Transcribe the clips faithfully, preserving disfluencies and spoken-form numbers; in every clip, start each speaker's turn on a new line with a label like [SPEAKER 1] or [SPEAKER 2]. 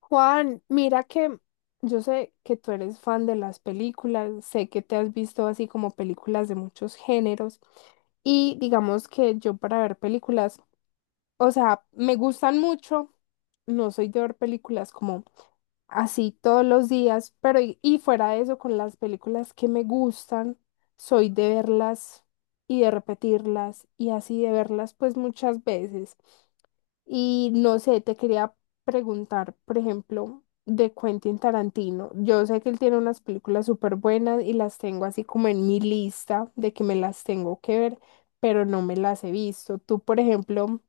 [SPEAKER 1] Juan, mira que yo sé que tú eres fan de las películas, sé que te has visto así como películas de muchos géneros y digamos que yo para ver películas, o sea, me gustan mucho, no soy de ver películas como así todos los días, pero y, y fuera de eso, con las películas que me gustan, soy de verlas y de repetirlas y así de verlas pues muchas veces. Y no sé, te quería preguntar, por ejemplo, de Quentin Tarantino. Yo sé que él tiene unas películas súper buenas y las tengo así como en mi lista de que me las tengo que ver, pero no me las he visto. Tú, por ejemplo,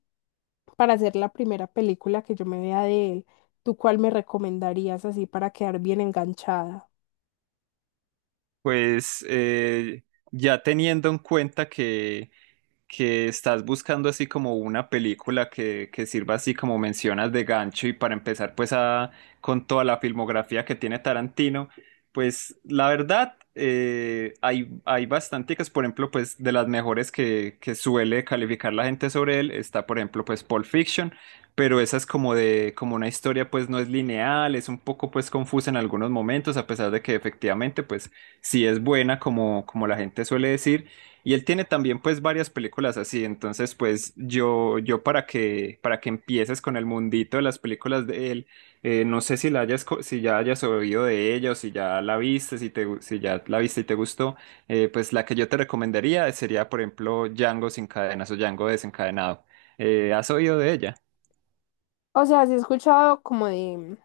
[SPEAKER 1] para hacer la primera película que yo me vea de él, ¿tú cuál me recomendarías así para quedar bien enganchada?
[SPEAKER 2] Pues eh, ya teniendo en cuenta que que estás buscando así como una película que, que sirva así como mencionas de gancho y para empezar pues a, con toda la filmografía que tiene Tarantino, pues la verdad eh, hay, hay bastanticas. Por ejemplo, pues de las mejores que, que suele calificar la gente sobre él está, por ejemplo, pues Pulp Fiction, pero esa es como de como una historia, pues no es lineal, es un poco pues confusa en algunos momentos a pesar de que efectivamente pues sí es buena como, como la gente suele decir. Y él tiene también pues varias películas así, entonces pues yo, yo para que, para que empieces con el mundito de las películas de él, eh, no sé si la hayas, co- si ya hayas oído de ella, o si ya la viste, si te, gu- si ya la viste y te gustó, eh, pues la que yo te recomendaría sería, por ejemplo, Django sin cadenas o Django desencadenado. Eh, ¿has oído de ella?
[SPEAKER 1] O sea, sí he escuchado como de,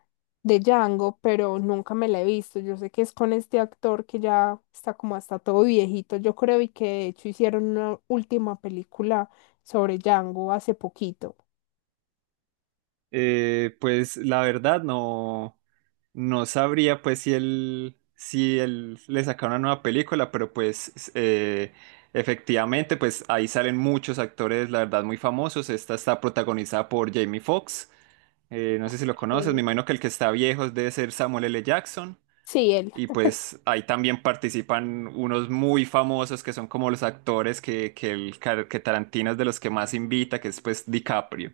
[SPEAKER 1] de Django, pero nunca me la he visto. Yo sé que es con este actor que ya está como hasta todo viejito, yo creo, y que de hecho hicieron una última película sobre Django hace poquito.
[SPEAKER 2] Eh, pues la verdad no, no sabría pues si él, si él le saca una nueva película, pero pues s- eh, efectivamente pues ahí salen muchos actores, la verdad, muy famosos. Esta está protagonizada por Jamie Foxx, eh, no sé si lo conoces, me
[SPEAKER 1] Sí.
[SPEAKER 2] imagino que el que está viejo debe ser Samuel L. Jackson.
[SPEAKER 1] Sí, él.
[SPEAKER 2] Y pues ahí también participan unos muy famosos que son como los actores que, que, el, Car- que Tarantino es de los que más invita, que es pues DiCaprio.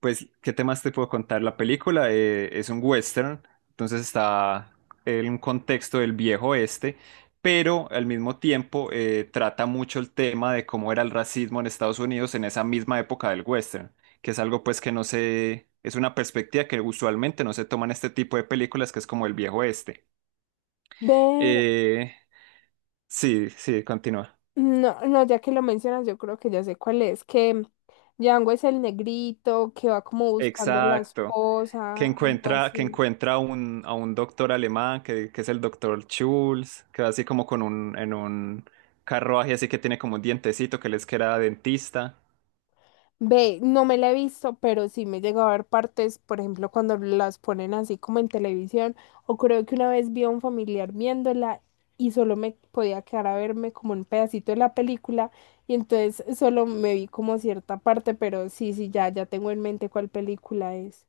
[SPEAKER 2] Pues, ¿qué temas te puedo contar? La película eh, es un western, entonces está en un contexto del viejo oeste, pero al mismo tiempo eh, trata mucho el tema de cómo era el racismo en Estados Unidos en esa misma época del western, que es algo pues que no se, es una perspectiva que usualmente no se toma en este tipo de películas, que es como el viejo oeste.
[SPEAKER 1] Ve,
[SPEAKER 2] Eh, sí, sí, continúa.
[SPEAKER 1] no, no, ya que lo mencionas, yo creo que ya sé cuál es, que Django es el negrito que va como buscando la
[SPEAKER 2] Exacto. Que
[SPEAKER 1] esposa, algo
[SPEAKER 2] encuentra, que
[SPEAKER 1] así.
[SPEAKER 2] encuentra un, a un doctor alemán, que, que es el doctor Schulz, que va así como con un, en un carruaje así que tiene como un dientecito que les queda dentista.
[SPEAKER 1] Ve, no me la he visto, pero sí me llegó a ver partes, por ejemplo, cuando las ponen así como en televisión, o creo que una vez vi a un familiar viéndola y solo me podía quedar a verme como un pedacito de la película, y entonces solo me vi como cierta parte, pero sí, sí, ya, ya tengo en mente cuál película es.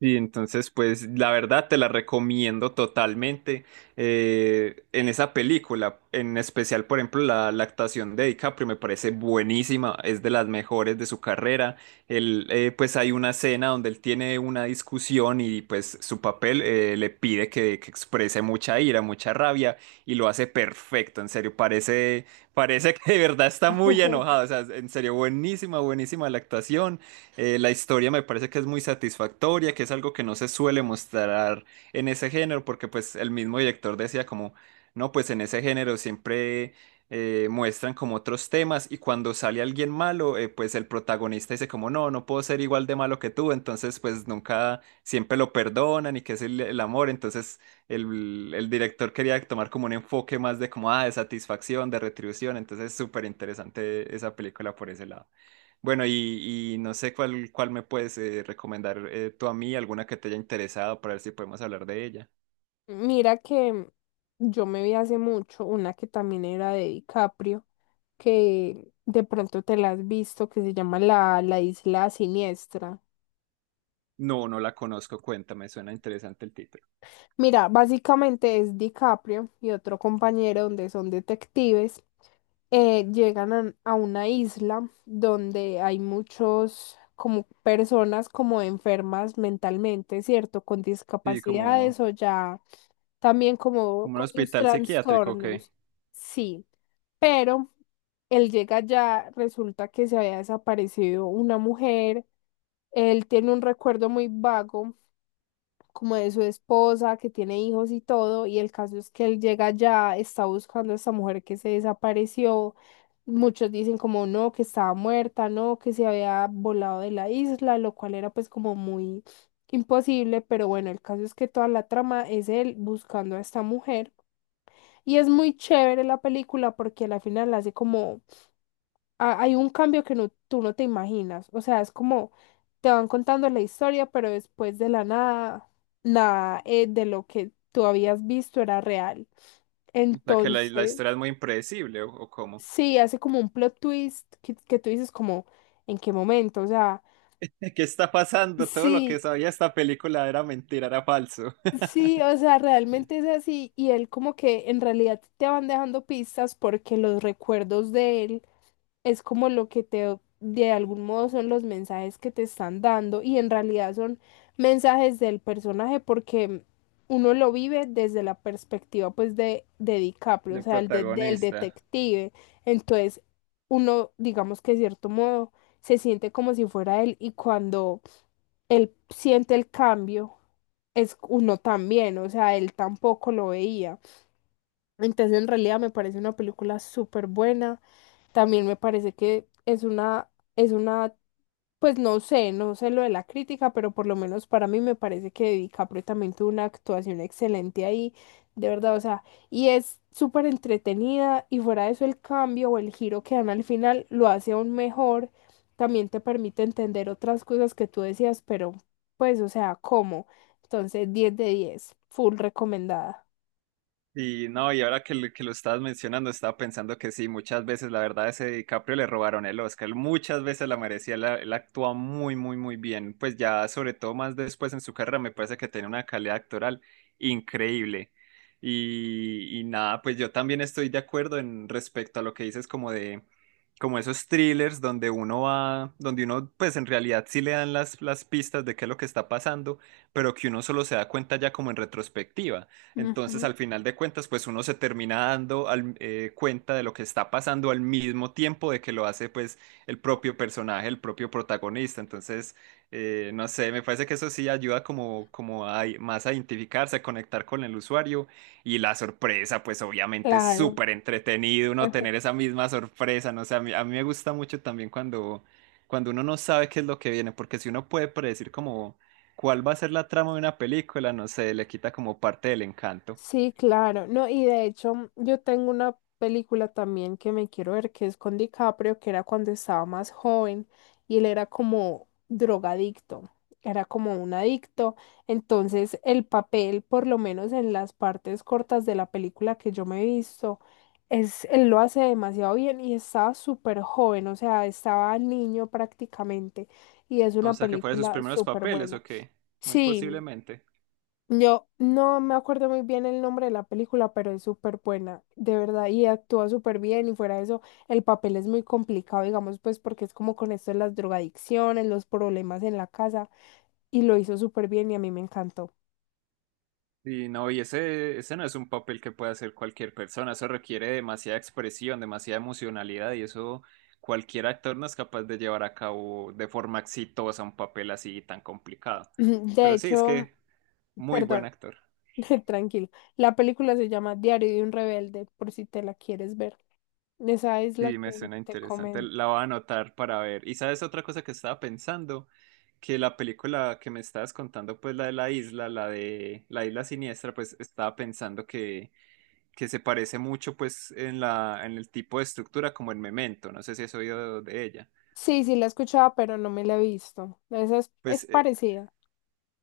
[SPEAKER 2] Y entonces, pues la verdad te la recomiendo totalmente. Eh, en esa película, en especial, por ejemplo, la, la actuación de DiCaprio me parece buenísima, es de las mejores de su carrera. Él, eh, pues hay una escena donde él tiene una discusión y pues su papel eh, le pide que, que exprese mucha ira, mucha rabia, y lo hace perfecto, en serio, parece, parece que de verdad está muy enojado, o sea, en serio, buenísima, buenísima la actuación. Eh, la historia me parece que es muy satisfactoria, que es algo que no se suele mostrar en ese género, porque pues el mismo director decía como, no, pues en ese género siempre eh, muestran como otros temas, y cuando sale alguien malo, eh, pues el protagonista dice como, no, no puedo ser igual de malo que tú, entonces pues nunca, siempre lo perdonan y que es el, el amor. Entonces el, el director quería tomar como un enfoque más de como, ah, de satisfacción, de retribución. Entonces es súper interesante esa película por ese lado. Bueno, y, y no sé cuál, cuál me puedes eh, recomendar, eh, tú a mí, alguna que te haya interesado para ver si podemos hablar de ella.
[SPEAKER 1] Mira que yo me vi hace mucho una que también era de DiCaprio, que de pronto te la has visto, que se llama La, la Isla Siniestra.
[SPEAKER 2] No, no la conozco, cuéntame, suena interesante el título.
[SPEAKER 1] Mira, básicamente es DiCaprio y otro compañero donde son detectives, eh, llegan a, a una isla donde hay muchos como personas como enfermas mentalmente, ¿cierto? Con
[SPEAKER 2] Sí, como,
[SPEAKER 1] discapacidades o ya también como
[SPEAKER 2] como un
[SPEAKER 1] con sus
[SPEAKER 2] hospital psiquiátrico, ¿o ¿qué?
[SPEAKER 1] trastornos. Sí, pero él llega ya, resulta que se había desaparecido una mujer. Él tiene un recuerdo muy vago como de su esposa, que tiene hijos y todo, y el caso es que él llega allá, está buscando a esta mujer que se desapareció. Muchos dicen como no, que estaba muerta, no, que se había volado de la isla, lo cual era pues como muy imposible, pero bueno, el caso es que toda la trama es él buscando a esta mujer. Y es muy chévere la película porque al final hace como ha- hay un cambio que no, tú no te imaginas. O sea, es como te van contando la historia, pero después de la nada, nada eh, de lo que tú habías visto era real.
[SPEAKER 2] O sea, que la, la
[SPEAKER 1] Entonces,
[SPEAKER 2] historia es muy impredecible, ¿o, o cómo?
[SPEAKER 1] sí, hace como un plot twist que, que tú dices como, ¿en qué momento? O sea,
[SPEAKER 2] ¿Qué está pasando? Todo lo que
[SPEAKER 1] sí,
[SPEAKER 2] sabía esta película era mentira, era falso.
[SPEAKER 1] sí, o sea, realmente es así. Y él como que en realidad te van dejando pistas porque los recuerdos de él es como lo que te, de algún modo son los mensajes que te están dando y en realidad son mensajes del personaje porque uno lo vive desde la perspectiva pues de, de DiCaprio, o
[SPEAKER 2] Del
[SPEAKER 1] sea, el de- del
[SPEAKER 2] protagonista.
[SPEAKER 1] detective. Entonces, uno, digamos que de cierto modo, se siente como si fuera él y cuando él siente el cambio, es uno también, o sea, él tampoco lo veía. Entonces, en realidad me parece una película súper buena. También me parece que es una, es una, pues no sé, no sé lo de la crítica, pero por lo menos para mí me parece que DiCaprio también tuvo una actuación excelente ahí, de verdad, o sea, y es súper entretenida y fuera de eso el cambio o el giro que dan al final lo hace aún mejor, también te permite entender otras cosas que tú decías, pero pues, o sea, ¿cómo? Entonces, diez de diez full recomendada.
[SPEAKER 2] Y no, y ahora que, lo- que lo estabas mencionando, estaba pensando que sí, muchas veces, la verdad, ese DiCaprio le robaron el Oscar, muchas veces la merecía, él, él actúa muy, muy, muy bien, pues ya sobre todo más después en su carrera me parece que tiene una calidad actoral increíble. Y, y nada, pues yo también estoy de acuerdo en respecto a lo que dices como de, como esos thrillers donde uno va, donde uno pues en realidad sí le dan las, las pistas de qué es lo que está pasando, pero que uno solo se da cuenta ya como en retrospectiva. Entonces, al final de cuentas, pues uno se termina dando al- eh, cuenta de lo que está pasando al mismo tiempo de que lo hace pues el propio personaje, el propio protagonista. Entonces, eh, no sé, me parece que eso sí ayuda como, como a, más a identificarse, a conectar con el usuario. Y la sorpresa, pues obviamente es
[SPEAKER 1] Claro.
[SPEAKER 2] súper entretenido uno tener esa misma sorpresa. No sé, a mí, a mí me gusta mucho también cuando, cuando uno no sabe qué es lo que viene, porque si uno puede predecir como, ¿cuál va a ser la trama de una película? No sé, le quita como parte del encanto.
[SPEAKER 1] Sí, claro. No, y de hecho, mm, yo tengo una película también que me quiero ver, que es con DiCaprio, que era cuando estaba más joven y él era como drogadicto, era como un adicto. Entonces, el papel, por lo menos en las partes cortas de la película que yo me he visto, es, él lo hace demasiado bien y estaba súper joven, o sea, estaba niño prácticamente y es
[SPEAKER 2] O
[SPEAKER 1] una
[SPEAKER 2] sea, que fuera sus
[SPEAKER 1] película
[SPEAKER 2] primeros
[SPEAKER 1] súper
[SPEAKER 2] papeles,
[SPEAKER 1] buena.
[SPEAKER 2] ¿o qué? Muy
[SPEAKER 1] Sí,
[SPEAKER 2] posiblemente.
[SPEAKER 1] yo no me acuerdo muy bien el nombre de la película, pero es súper buena, de verdad, y actúa súper bien y fuera de eso, el papel es muy complicado, digamos, pues porque es como con esto de las drogadicciones, los problemas en la casa, y lo hizo súper bien y a mí me encantó.
[SPEAKER 2] Y no, y ese, ese no es un papel que puede hacer cualquier persona. Eso requiere demasiada expresión, demasiada emocionalidad, y eso cualquier actor no es capaz de llevar a cabo de forma exitosa un papel así tan complicado.
[SPEAKER 1] De
[SPEAKER 2] Pero sí, es
[SPEAKER 1] hecho,
[SPEAKER 2] que muy buen
[SPEAKER 1] perdón,
[SPEAKER 2] actor.
[SPEAKER 1] tranquilo, la película se llama Diario de un rebelde, por si te la quieres ver. Esa es la
[SPEAKER 2] Sí, me
[SPEAKER 1] que
[SPEAKER 2] suena
[SPEAKER 1] te
[SPEAKER 2] interesante.
[SPEAKER 1] comento.
[SPEAKER 2] La voy a anotar para ver. Y sabes otra cosa que estaba pensando, que la película que me estabas contando, pues la de la isla, la de la isla siniestra, pues estaba pensando que, que se parece mucho pues en la, en el tipo de estructura como en Memento. No sé si has oído de ella.
[SPEAKER 1] Sí, sí la escuchaba, pero no me la he visto. Esa es,
[SPEAKER 2] Pues
[SPEAKER 1] es
[SPEAKER 2] eh,
[SPEAKER 1] parecida.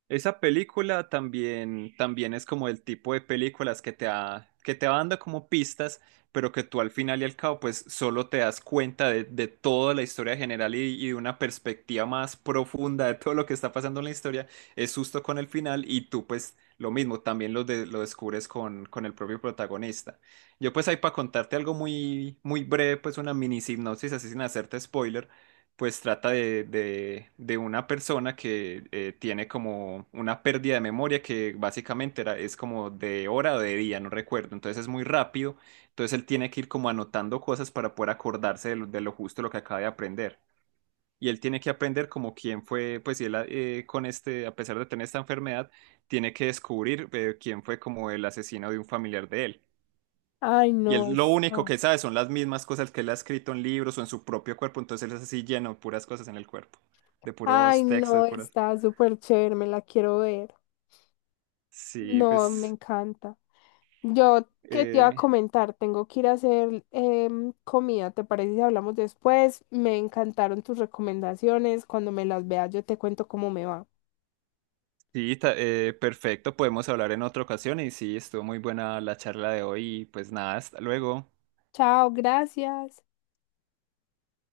[SPEAKER 2] Esa película también, también es como el tipo de películas que te va, que te va dando como pistas, pero que tú al final y al cabo pues solo te das cuenta de, de toda la historia general y, y de una perspectiva más profunda de todo lo que está pasando en la historia. Es justo con el final y tú pues lo mismo, también lo, de- lo descubres con, con el propio protagonista. Yo pues ahí para contarte algo muy, muy breve, pues una mini sinopsis así sin hacerte spoiler, pues trata de, de- de una persona que eh, tiene como una pérdida de memoria que básicamente era, es como de hora o de día, no recuerdo, entonces es muy rápido, entonces él tiene que ir como anotando cosas para poder acordarse de lo, de lo justo lo que acaba de aprender. Y él tiene que aprender como quién fue, pues y él eh, con este, a pesar de tener esta enfermedad, tiene que descubrir eh, quién fue como el asesino de un familiar de él.
[SPEAKER 1] Ay,
[SPEAKER 2] Y
[SPEAKER 1] no,
[SPEAKER 2] él lo único
[SPEAKER 1] está.
[SPEAKER 2] que sabe son las mismas cosas que él ha escrito en libros o en su propio cuerpo, entonces él es así lleno de puras cosas en el cuerpo, de
[SPEAKER 1] Ay,
[SPEAKER 2] puros textos,
[SPEAKER 1] no,
[SPEAKER 2] de puras...
[SPEAKER 1] está súper chévere, me la quiero ver.
[SPEAKER 2] Sí,
[SPEAKER 1] No, me
[SPEAKER 2] pues...
[SPEAKER 1] encanta. Yo, ¿qué te iba a
[SPEAKER 2] eh,
[SPEAKER 1] comentar? Tengo que ir a hacer em, comida, ¿te parece si hablamos después? Me encantaron tus recomendaciones. Cuando me las veas, yo te cuento cómo me va.
[SPEAKER 2] sí, ta- eh, perfecto, podemos hablar en otra ocasión y sí, estuvo muy buena la charla de hoy y pues nada, hasta luego.
[SPEAKER 1] Chao, gracias.